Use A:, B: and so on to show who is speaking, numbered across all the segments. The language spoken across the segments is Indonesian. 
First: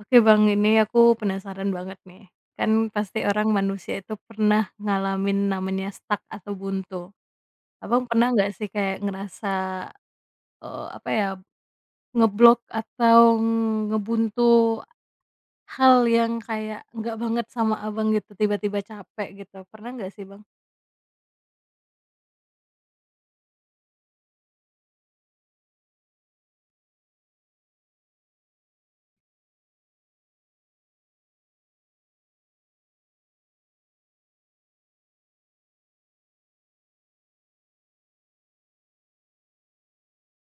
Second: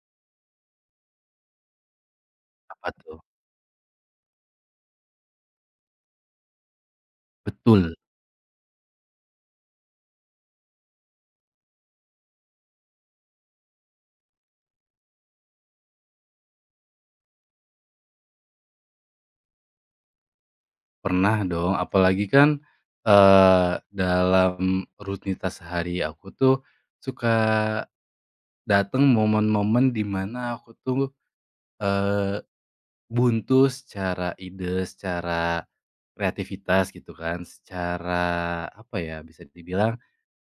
A: Oke Bang, ini aku penasaran banget nih. Kan
B: Apa
A: pasti
B: tuh?
A: orang manusia itu pernah ngalamin namanya stuck atau buntu.
B: Betul,
A: Abang pernah nggak sih kayak ngerasa, apa ya, ngeblok atau ngebuntu hal yang kayak nggak banget sama Abang gitu, tiba-tiba capek gitu, pernah nggak sih Bang?
B: pernah dong. Apalagi kan, dalam rutinitas sehari aku tuh suka datang momen-momen di mana aku tuh, eee, buntu secara ide, secara kreativitas gitu kan, secara apa ya, bisa dibilang,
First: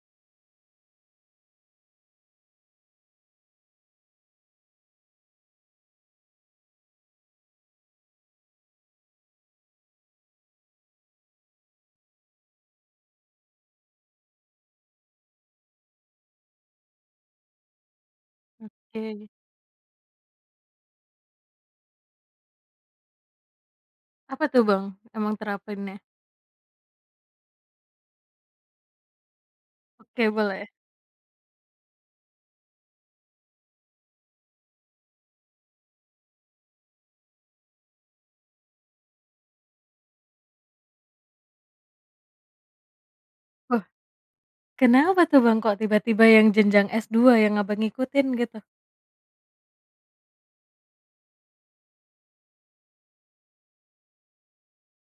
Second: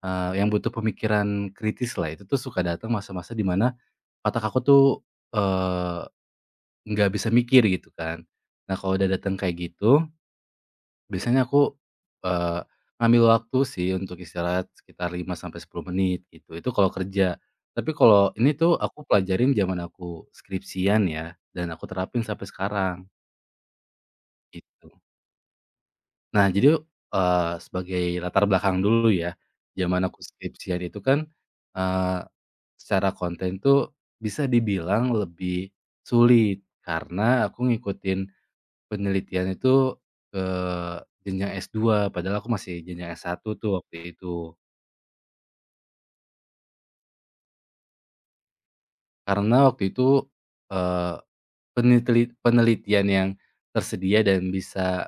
B: yang butuh pemikiran kritis lah. Itu tuh suka datang masa-masa di mana otak aku tuh, eee, nggak bisa mikir gitu kan. Nah, kalau udah datang kayak gitu biasanya aku, eee, ngambil waktu sih untuk istirahat sekitar 5 sampai 10 menit gitu, itu kalau kerja. Tapi kalau ini tuh aku
A: Oke.
B: pelajarin zaman aku skripsian ya, dan aku terapin sampai sekarang,
A: Apa tuh Bang
B: gitu.
A: emang terapinnya?
B: Nah jadi, sebagai latar belakang dulu ya, zaman aku
A: Oke boleh.
B: skripsian itu kan, eee, secara konten tuh bisa dibilang lebih sulit, karena aku ngikutin penelitian itu ke jenjang S2, padahal aku masih jenjang S1 tuh
A: Wah,
B: waktu itu.
A: kenapa tuh Bang kok tiba-tiba yang jenjang s dua yang Abang ngikutin gitu?
B: Karena waktu itu, eee, peniteli penelitian yang tersedia dan bisa,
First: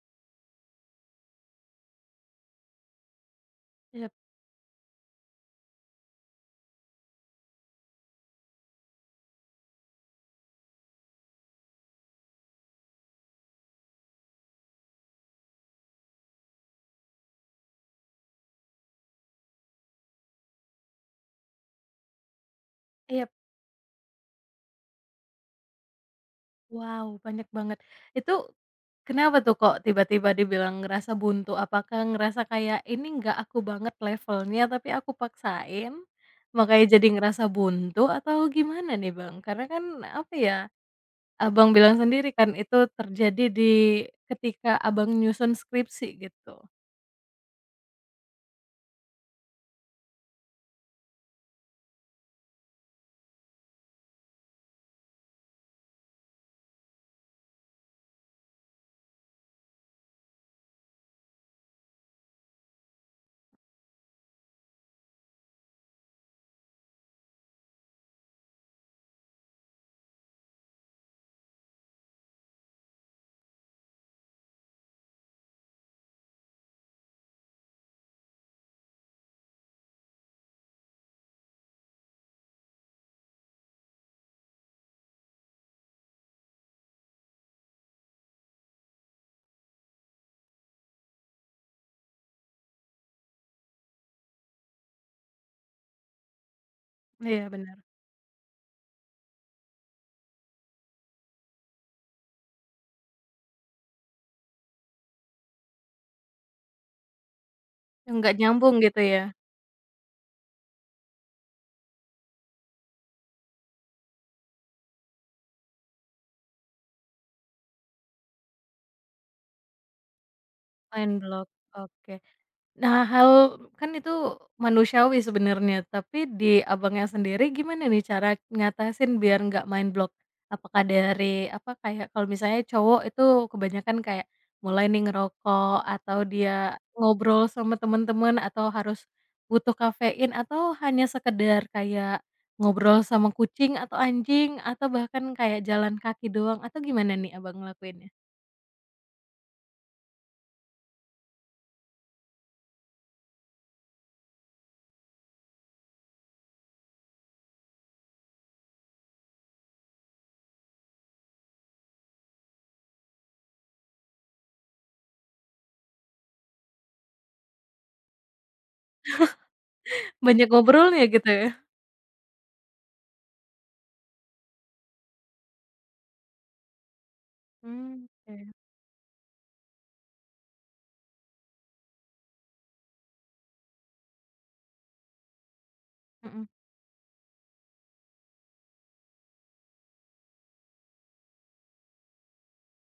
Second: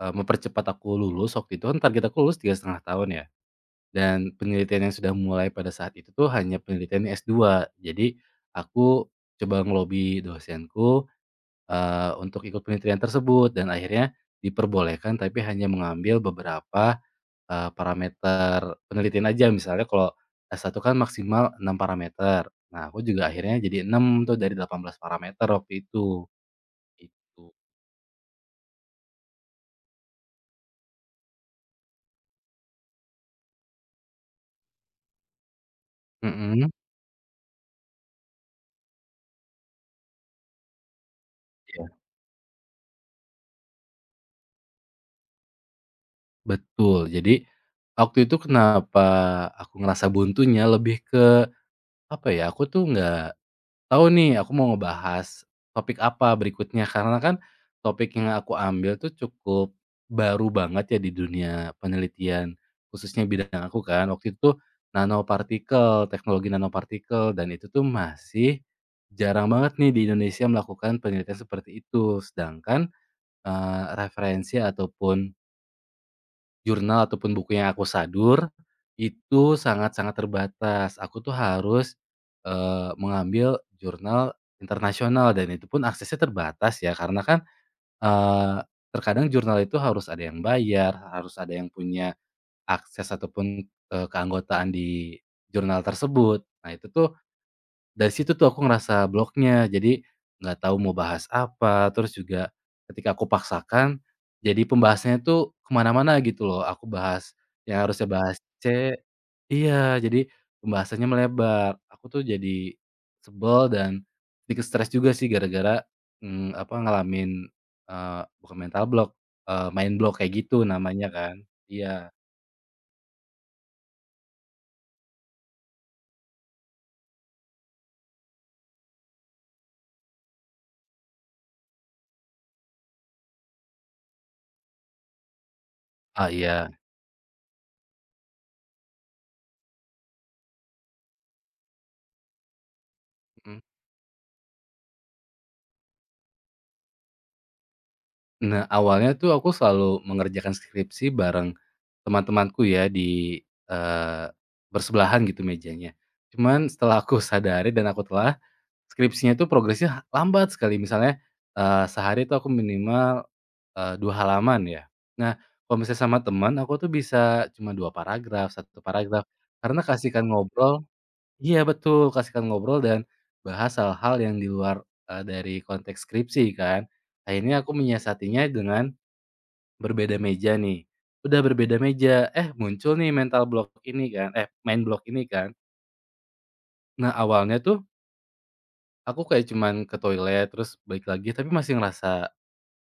B: mempercepat aku lulus, waktu itu kan target aku lulus 3,5 tahun ya,
A: Iya,
B: dan penelitian yang sudah mulai pada saat itu tuh hanya penelitian S2. Jadi aku coba ngelobi dosenku, untuk ikut penelitian tersebut dan akhirnya diperbolehkan, tapi hanya mengambil beberapa parameter penelitian aja misalnya kalau S1 kan maksimal 6 parameter. Nah, aku juga
A: iya.
B: akhirnya jadi 6 tuh dari 18 parameter waktu itu,
A: Wow, banyak
B: gitu.
A: banget. Itu kenapa tuh kok tiba-tiba dibilang ngerasa buntu? Apakah ngerasa kayak, "Ini nggak aku banget levelnya, tapi aku paksain,"
B: Mhm,
A: makanya jadi ngerasa buntu atau gimana nih, Bang? Karena kan, apa ya, Abang
B: iya,
A: bilang sendiri kan itu terjadi di ketika Abang nyusun skripsi gitu.
B: betul. Jadi, waktu itu kenapa aku ngerasa buntunya lebih ke, apa ya, aku tuh nggak tahu nih aku mau ngebahas topik apa berikutnya, karena kan topik yang aku ambil tuh cukup baru banget ya di dunia penelitian, khususnya bidang aku kan, waktu itu tuh nanopartikel, teknologi nanopartikel dan itu tuh masih jarang banget nih di Indonesia melakukan penelitian seperti itu. Sedangkan, referensi ataupun jurnal ataupun buku yang aku sadur, itu sangat-sangat terbatas. Aku tuh harus, mengambil jurnal internasional dan itu pun aksesnya terbatas ya karena kan, eee, terkadang jurnal itu harus ada yang bayar, harus ada yang punya akses ataupun, keanggotaan di jurnal tersebut. Nah itu tuh
A: Iya benar.
B: dari situ tuh aku ngerasa bloknya, jadi nggak tahu mau bahas apa, terus juga ketika aku paksakan, jadi pembahasannya tuh kemana-mana gitu loh, aku bahas yang harusnya
A: Yang nggak
B: bahas
A: nyambung
B: C.
A: gitu ya?
B: Iya, jadi pembahasannya melebar. Aku tuh jadi sebel dan sedikit stres juga sih gara-gara, apa, ngalamin, bukan mental block, mind block kayak gitu namanya
A: Mind
B: kan.
A: block,
B: Iya.
A: oke. Nah, hal kan itu manusiawi sebenarnya, tapi di Abangnya sendiri gimana nih cara ngatasin biar nggak main block? Apakah dari apa, kayak kalau misalnya cowok itu kebanyakan kayak mulai nih ngerokok atau
B: Ah, iya.
A: dia ngobrol sama teman-teman atau harus butuh kafein atau hanya sekedar kayak ngobrol sama
B: Mhm.
A: kucing atau anjing atau bahkan kayak jalan kaki doang atau gimana nih Abang ngelakuinnya?
B: Nah, awalnya tuh aku selalu mengerjakan skripsi bareng teman-temanku ya di, bersebelahan gitu mejanya. Cuman setelah aku sadari dan aku telah, skripsinya tuh progresnya lambat sekali. Misalnya, sehari tuh aku minimal, 2 halaman ya. Nah, kalau misalnya sama teman aku tuh bisa cuma 2 paragraf, satu paragraf, karena kasihkan
A: Banyak
B: ngobrol.
A: ngobrolnya gitu ya?
B: Iya betul, kasihkan ngobrol dan bahas hal-hal yang di luar, dari konteks skripsi kan. Akhirnya aku
A: Mmm,
B: menyiasatinya
A: oke,
B: dengan berbeda meja nih, udah berbeda meja, eh muncul nih mental block ini kan, eh main block ini kan.
A: mhm.
B: Nah awalnya tuh aku kayak cuman ke toilet terus balik lagi tapi masih ngerasa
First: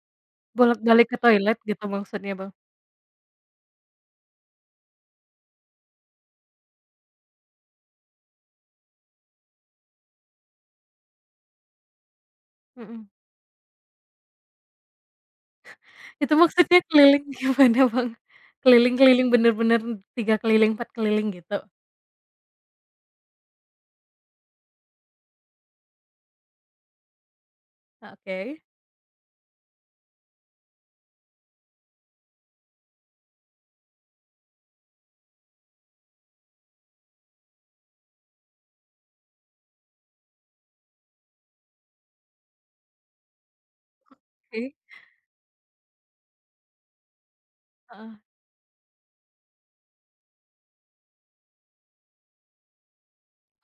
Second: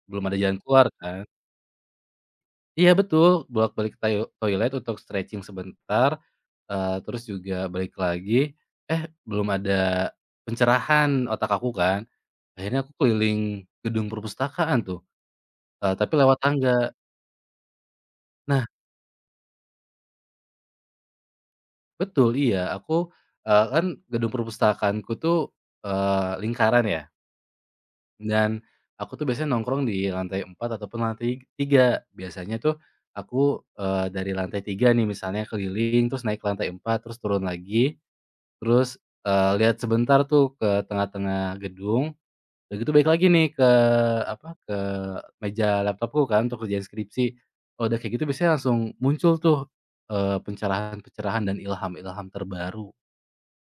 B: belum ada jalan keluar
A: Bolak-balik ke
B: kan.
A: toilet gitu maksudnya, Bang?
B: Iya betul, bolak-balik ke tayo toilet untuk stretching sebentar, terus juga balik lagi, eh belum ada pencerahan otak aku kan. Akhirnya aku
A: Mhm.
B: keliling gedung perpustakaan tuh, tapi
A: Itu
B: lewat tangga.
A: maksudnya keliling gimana, Bang?
B: Nah
A: Keliling-keliling bener-bener 3 keliling, 4 keliling gitu?
B: betul, iya. Aku, kan gedung perpustakaanku tuh, lingkaran ya,
A: Oke.
B: dan aku tuh biasanya nongkrong di lantai 4 ataupun lantai tiga. Biasanya tuh aku, dari lantai 3 nih misalnya keliling, terus naik ke lantai 4 terus turun lagi, terus, lihat sebentar tuh ke tengah-tengah gedung, udah gitu balik lagi nih ke apa,
A: Oke.
B: ke meja laptopku kan untuk kerjain skripsi. Oh udah
A: Heeh.
B: kayak gitu biasanya langsung muncul tuh, pencerahan-pencerahan dan ilham-ilham terbaru.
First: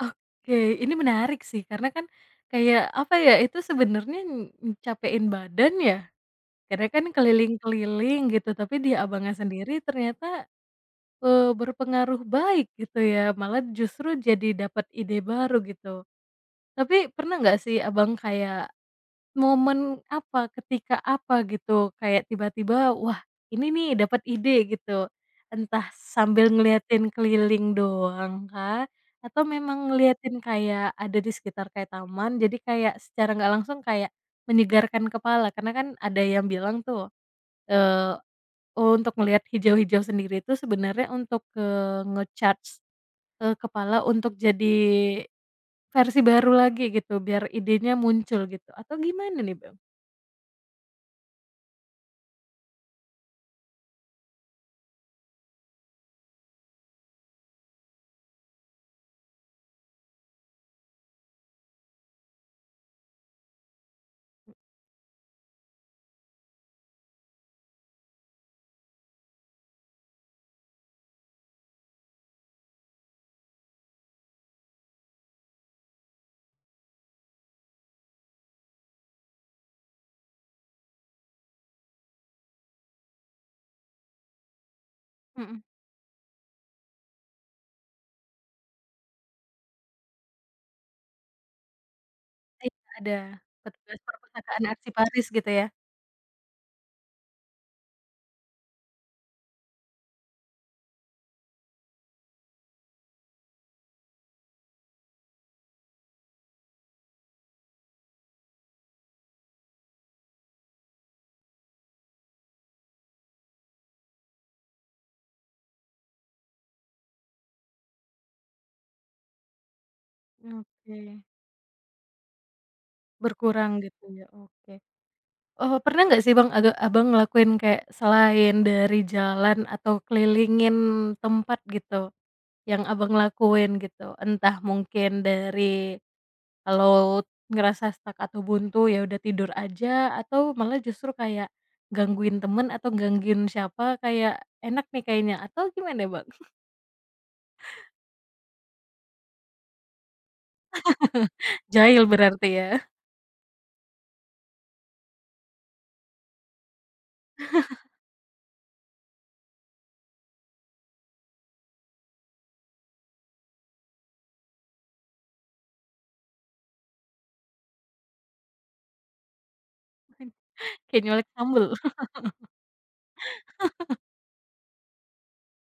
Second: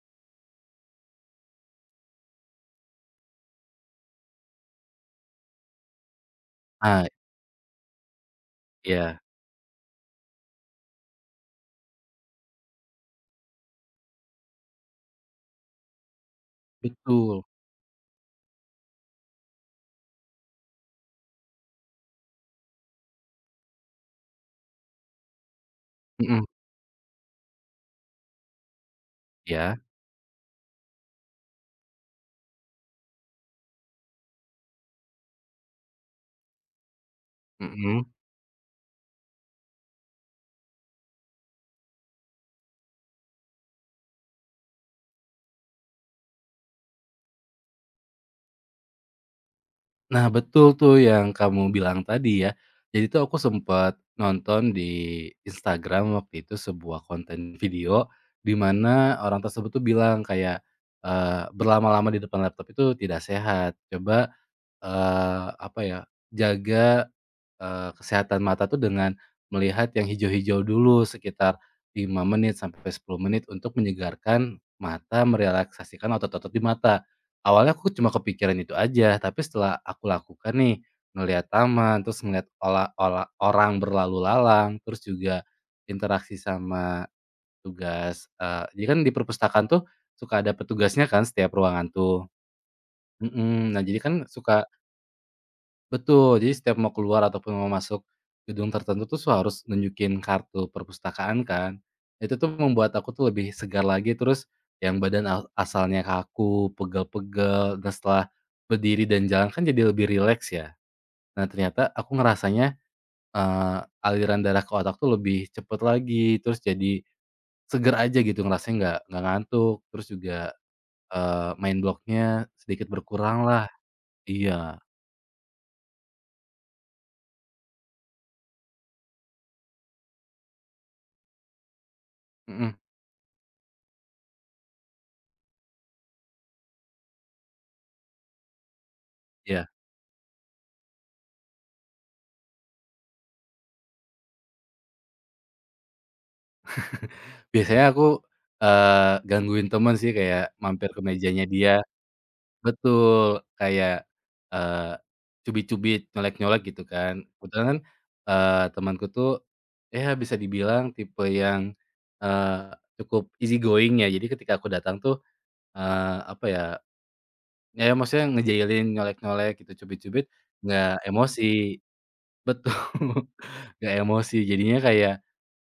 A: Oke, ini menarik sih karena kan kayak apa ya, itu sebenarnya ng capekin badan ya, karena kan
B: Nah
A: keliling-keliling gitu, tapi di
B: iya,
A: Abangnya sendiri ternyata, berpengaruh baik gitu ya, malah justru jadi dapat ide baru gitu. Tapi pernah
B: betul,
A: nggak sih Abang kayak momen apa, ketika apa gitu, kayak tiba-tiba, "Wah, ini nih dapat ide," gitu. Entah
B: mhm,
A: sambil ngeliatin keliling doang kah? Atau
B: iya,
A: memang ngeliatin kayak ada di sekitar kayak taman, jadi kayak secara nggak langsung kayak menyegarkan kepala, karena kan ada yang bilang tuh,
B: mhm.
A: eee, oh, untuk melihat hijau-hijau sendiri itu sebenarnya untuk, nge-charge, kepala untuk jadi versi baru lagi gitu, biar idenya muncul gitu, atau gimana nih, Bang?
B: Nah, betul tuh yang kamu bilang tadi ya. Jadi tuh aku sempet nonton di Instagram waktu itu sebuah konten video, di mana orang tersebut tuh bilang kayak, "Berlama-lama di depan laptop itu tidak sehat. Coba, apa ya, jaga" kesehatan mata tuh dengan melihat yang hijau-hijau dulu sekitar 5 menit sampai 10 menit untuk menyegarkan mata, merelaksasikan otot-otot di mata. Awalnya aku cuma kepikiran itu aja, tapi setelah aku lakukan nih, ngelihat taman, terus ngelihat ola ola orang berlalu lalang, terus juga
A: Mhm.
B: interaksi sama tugas, jadi kan di perpustakaan tuh suka ada petugasnya kan setiap ruangan tuh,
A: Iya, ada
B: mhm, nah
A: petugas
B: jadi kan suka.
A: perpustakaan aksi Paris gitu ya?
B: Betul, jadi setiap mau keluar ataupun mau masuk gedung tertentu tuh harus nunjukin kartu perpustakaan kan. Itu tuh membuat aku tuh lebih segar lagi, terus yang badan a asalnya kaku, pegel-pegel, dan setelah berdiri dan jalan kan jadi lebih rileks ya. Nah ternyata aku ngerasanya, eee, aliran darah ke otak tuh lebih cepet lagi, terus jadi seger aja gitu ngerasanya nggak ngantuk, terus juga,
A: Oke,
B: mind block sedikit berkurang lah.
A: berkurang gitu. Ya oke.
B: Iya,
A: Oh, pernah nggak sih Bang, aga Abang ngelakuin kayak selain dari jalan atau kelilingin tempat gitu,
B: mhm,
A: yang Abang lakuin gitu? Entah mungkin dari kalau ngerasa stuck atau buntu ya udah tidur
B: iya.
A: aja, atau malah justru kayak gangguin temen atau gangguin siapa kayak enak nih kayaknya, atau gimana Bang?
B: Biasanya aku, gangguin temen sih kayak mampir ke mejanya dia.
A: Jahil berarti ya?
B: Betul, kayak, eee, cubit-cubit, nyolek-nyolek gitu kan. Kebetulan kan, temanku tuh ya bisa dibilang tipe yang, eee, cukup easy going ya. Jadi ketika aku datang tuh, apa ya, ya maksudnya ngejailin, nyolek-nyolek gitu, cubit-cubit, nggak
A: Kayak nyolek sambel.
B: emosi. Betul, nggak emosi. Jadinya kayak,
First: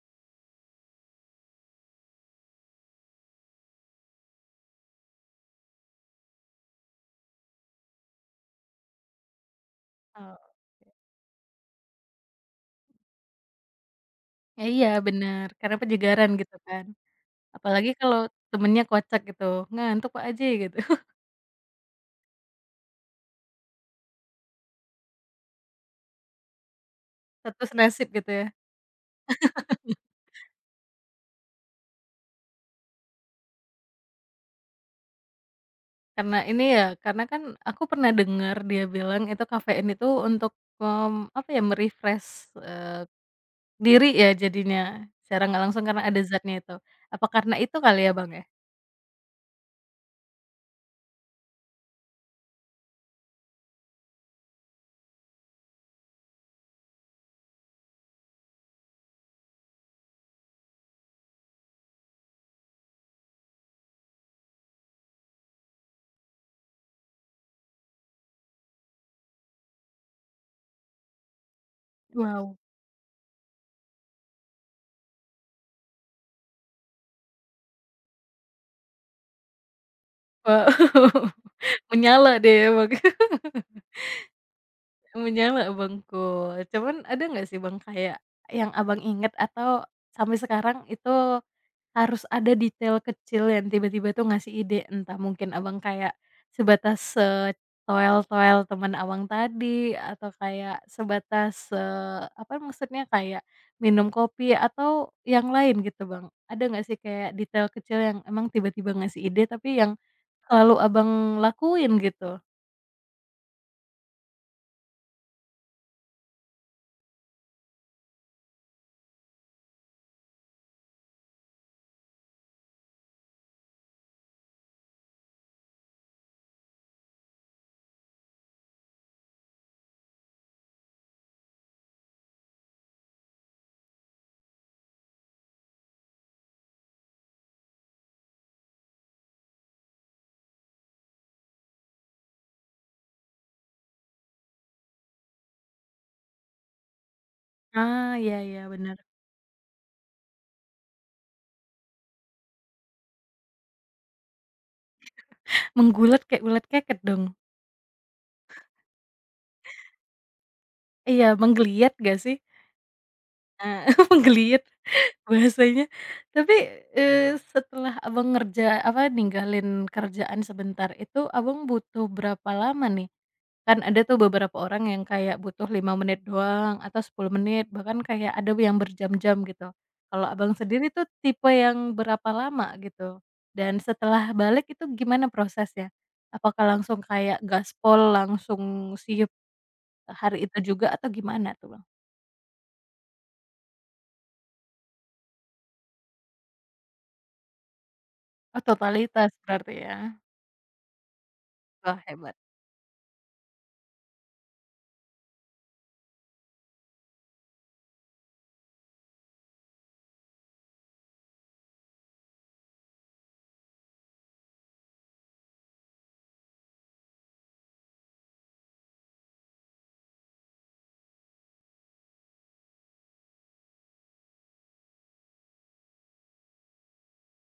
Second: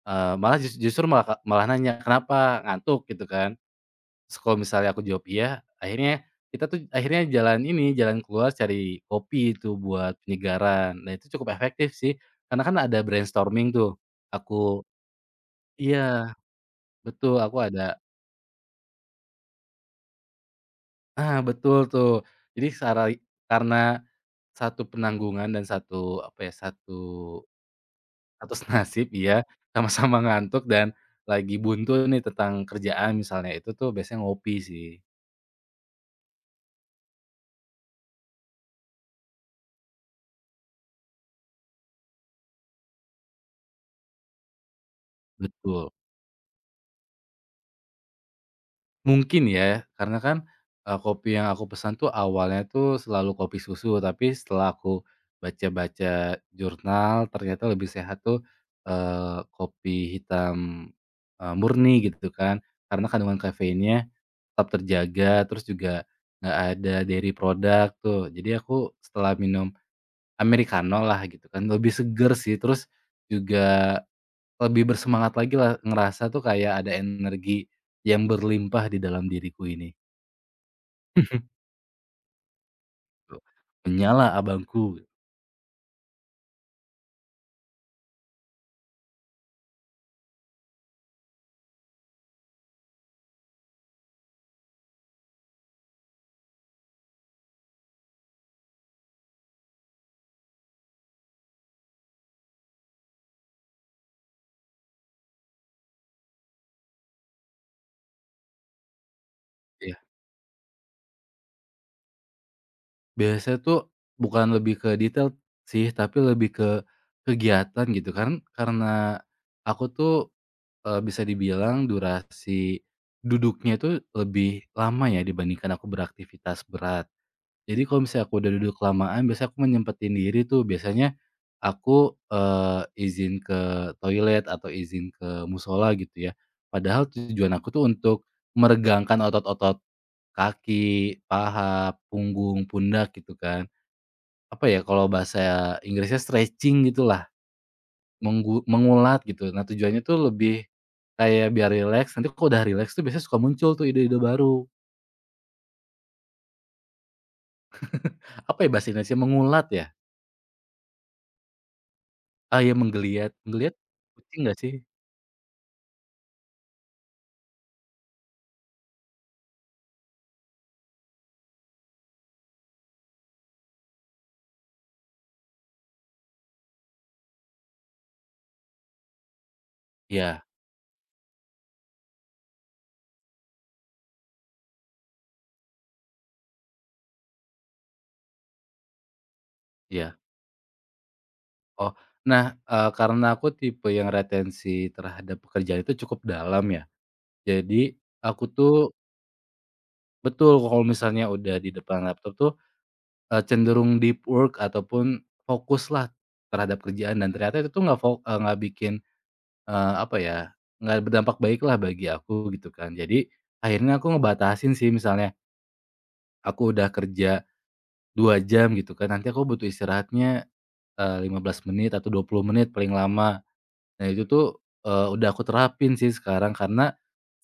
B: malah jus justru malah malah nanya, "Kenapa? Ngantuk?" Gitu kan. Terus kalau misalnya aku jawab iya, akhirnya kita tuh akhirnya jalan ini, jalan keluar cari kopi itu buat
A: Oh,
B: penyegaran. Nah itu cukup efektif sih, karena kan ada brainstorming tuh.
A: ya
B: Aku
A: iya bener, karena penyegaran
B: iya,
A: gitu kan.
B: betul, aku
A: Apalagi
B: ada
A: kalau temennya kocak gitu, "Ngantuk Pak Haji," gitu.
B: ah, betul tuh. Jadi sarai karena satu penanggungan dan satu apa ya, satu
A: Satu nasib gitu ya.
B: satu nasib iya, sama-sama ngantuk dan lagi buntu nih tentang kerjaan misalnya, itu tuh biasanya ngopi sih.
A: Karena ini ya, karena kan aku pernah dengar dia bilang itu kafein itu untuk, mmm, apa ya, me-refresh, eh, diri ya jadinya, secara nggak langsung
B: Betul.
A: karena ada zatnya itu. Apa karena itu kali ya Bang ya?
B: Mungkin ya, karena kan, kopi yang aku pesan tuh awalnya tuh selalu kopi susu, tapi setelah aku baca-baca jurnal ternyata lebih sehat tuh, kopi hitam, murni gitu kan. Karena kandungan kafeinnya tetap terjaga, terus juga nggak ada dairy product tuh. Jadi aku setelah minum americano lah gitu kan, lebih seger sih,
A: Wow,
B: terus juga lebih bersemangat lagi lah, ngerasa tuh kayak ada energi yang berlimpah di dalam diriku ini.
A: wow, menyala deh ya Bang.
B: "Menyala abangku,"
A: Menyala abangku. Cuman ada nggak sih Bang, kayak yang Abang inget atau sampai sekarang itu harus ada detail kecil yang tiba-tiba tuh ngasih ide? Entah mungkin Abang kayak sebatas, toel-toel teman Abang tadi atau kayak sebatas, apa maksudnya, kayak minum kopi atau yang lain gitu Bang. Ada nggak sih kayak detail kecil yang emang tiba-tiba ngasih ide tapi
B: ya
A: yang selalu Abang lakuin gitu?
B: biasanya tuh bukan lebih ke detail sih, tapi lebih ke kegiatan gitu kan, karena aku tuh, bisa dibilang durasi duduknya itu lebih lama ya dibandingkan aku beraktivitas berat. Jadi kalau misalnya aku udah duduk lamaan biasanya aku menyempetin diri tuh, biasanya aku, izin ke toilet atau izin ke musola gitu ya. Padahal tujuan aku tuh untuk meregangkan otot-otot kaki, paha, punggung, pundak gitu kan. Apa ya, kalau bahasa Inggrisnya stretching gitulah,
A: Ah, iya iya,
B: menggu
A: benar.
B: mengulat gitu. Nah tujuannya tuh lebih kayak biar rileks, nanti kalau udah rileks tuh biasanya suka muncul tuh ide-ide baru.
A: Menggulat kayak ulet keket dong?
B: Apa ya bahasa Indonesia mengulat ya?
A: Iya, menggeliat gak sih?
B: Ah ya menggeliat, menggeliat kucing nggak
A: Menggeliat
B: sih?
A: bahasanya. Tapi, setelah Abang ngerja apa, ninggalin kerjaan sebentar itu Abang butuh berapa lama nih? Kan ada tuh beberapa orang yang kayak butuh 5 menit doang atau 10 menit, bahkan kayak ada yang berjam-jam gitu. Kalau
B: Iya
A: Abang sendiri tuh tipe yang berapa lama gitu? Dan setelah balik itu gimana prosesnya? Apakah langsung kayak gaspol, langsung siap
B: iya.
A: hari itu juga atau gimana tuh, Bang?
B: Oh, nah, karena aku tipe yang retensi terhadap pekerjaan itu cukup dalam ya. Jadi aku
A: Oh,
B: tuh
A: totalitas berarti ya?
B: betul kalau misalnya udah di
A: Wah,
B: depan laptop
A: hebat.
B: tuh cenderung deep work ataupun fokuslah terhadap kerjaan dan ternyata itu tuh nggak bikin, apa ya, nggak berdampak baik lah bagi aku gitu kan. Jadi akhirnya aku ngebatasin sih misalnya aku udah kerja 2 jam gitu kan, nanti aku butuh istirahatnya, eh, 15 menit atau 20 menit paling lama. Nah itu tuh, udah aku terapin sih sekarang karena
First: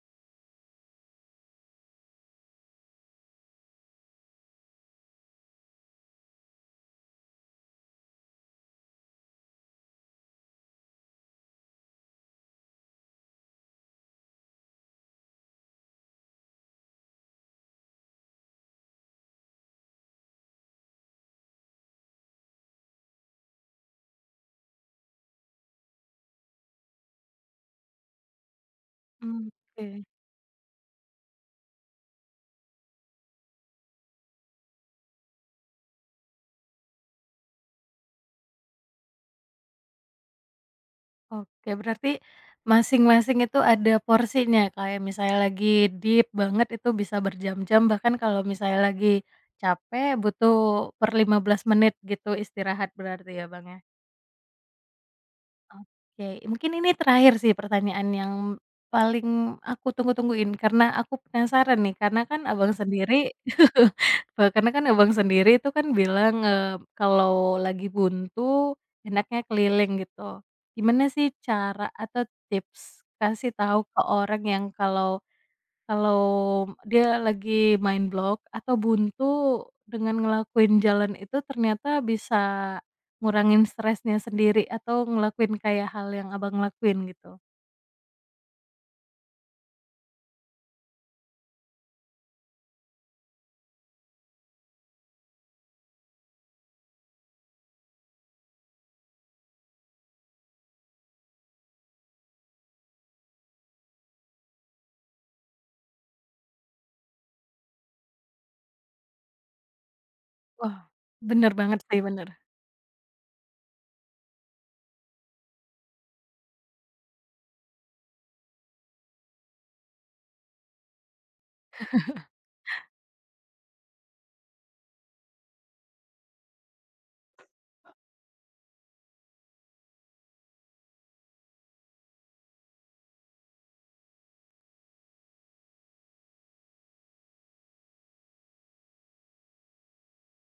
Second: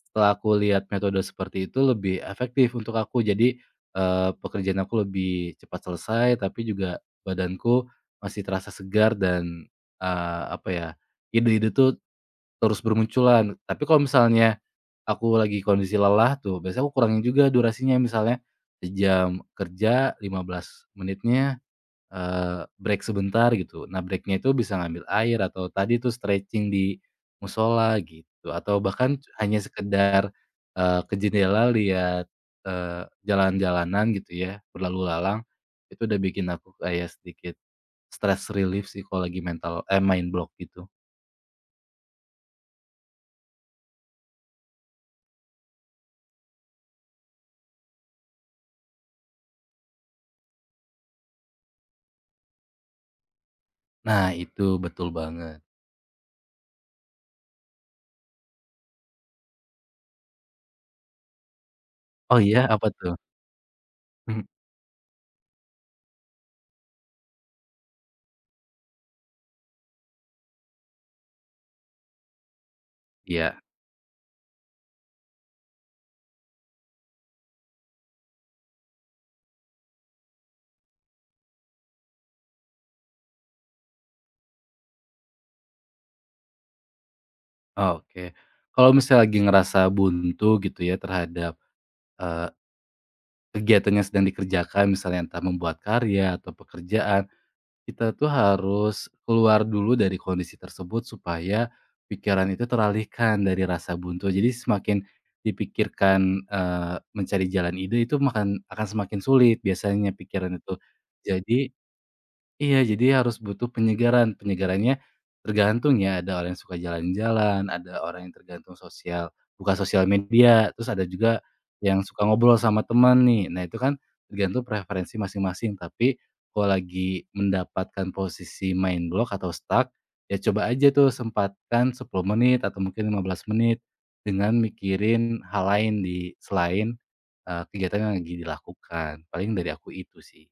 B: setelah aku lihat metode seperti itu lebih efektif untuk aku. Jadi, pekerjaan aku lebih cepat selesai, tapi juga badanku masih terasa segar dan, apa ya, ide-ide tuh terus bermunculan. Tapi kalau misalnya aku lagi kondisi lelah tuh, biasanya aku kurangin juga durasinya, misalnya sejam kerja 15 menitnya break sebentar gitu. Nah, breaknya itu bisa ngambil air atau tadi tuh stretching di musola gitu, atau bahkan
A: Mmm,
B: hanya
A: oke
B: sekedar, ke jendela lihat, jalan-jalanan gitu ya, berlalu lalang, itu udah bikin aku kayak sedikit stress relief sih kalau lagi mental eh, mind block gitu.
A: oke. Berarti masing-masing itu ada porsinya, kayak misalnya lagi deep banget itu bisa berjam-jam, bahkan kalau misalnya lagi capek butuh per 15 menit gitu istirahat berarti ya, Bang, ya?
B: Nah itu, betul banget.
A: Oke, mungkin ini terakhir sih pertanyaan yang paling aku tunggu-tungguin karena aku penasaran nih, karena
B: Oh
A: kan
B: iya,
A: Abang
B: apa tuh?
A: sendiri
B: Mhm,
A: karena kan Abang sendiri itu kan bilang, kalau lagi buntu enaknya keliling gitu. Gimana sih cara atau tips kasih
B: iya,
A: tahu ke orang yang kalau kalau dia lagi main blog atau buntu, dengan ngelakuin jalan itu ternyata bisa ngurangin stresnya sendiri atau ngelakuin kayak hal yang Abang lakuin gitu.
B: oh, oke. Kalau misalnya lagi ngerasa buntu gitu ya terhadap, eh, kegiatan yang sedang dikerjakan, misalnya entah membuat karya atau pekerjaan, kita tuh harus keluar dulu dari kondisi tersebut supaya pikiran itu teralihkan dari rasa buntu. Jadi semakin dipikirkan, mencari jalan ide itu makan akan semakin sulit biasanya pikiran itu.
A: Wah. Bener
B: Jadi
A: banget sih, bener.
B: iya, jadi harus butuh penyegaran. Penyegarannya tergantung ya, ada orang yang suka jalan-jalan, ada orang yang tergantung sosial buka sosial media, terus ada juga yang suka ngobrol sama teman nih. Nah, itu kan tergantung preferensi masing-masing, tapi kalau lagi mendapatkan posisi main block atau stuck, ya coba aja tuh sempatkan 10 menit atau mungkin 15 menit dengan mikirin hal lain di selain, kegiatan yang lagi dilakukan. Paling dari aku itu sih.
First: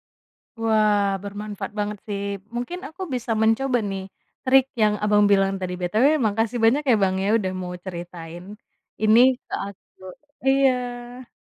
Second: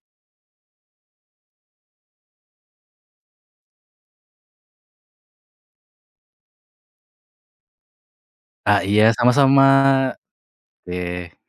A: Wah, bermanfaat banget sih. Mungkin aku bisa mencoba nih trik yang Abang bilang tadi. BTW makasih banyak ya Bang ya udah mau ceritain
B: Ah, iya,
A: ini ke
B: sama-sama.
A: aku. Iya.
B: Oke.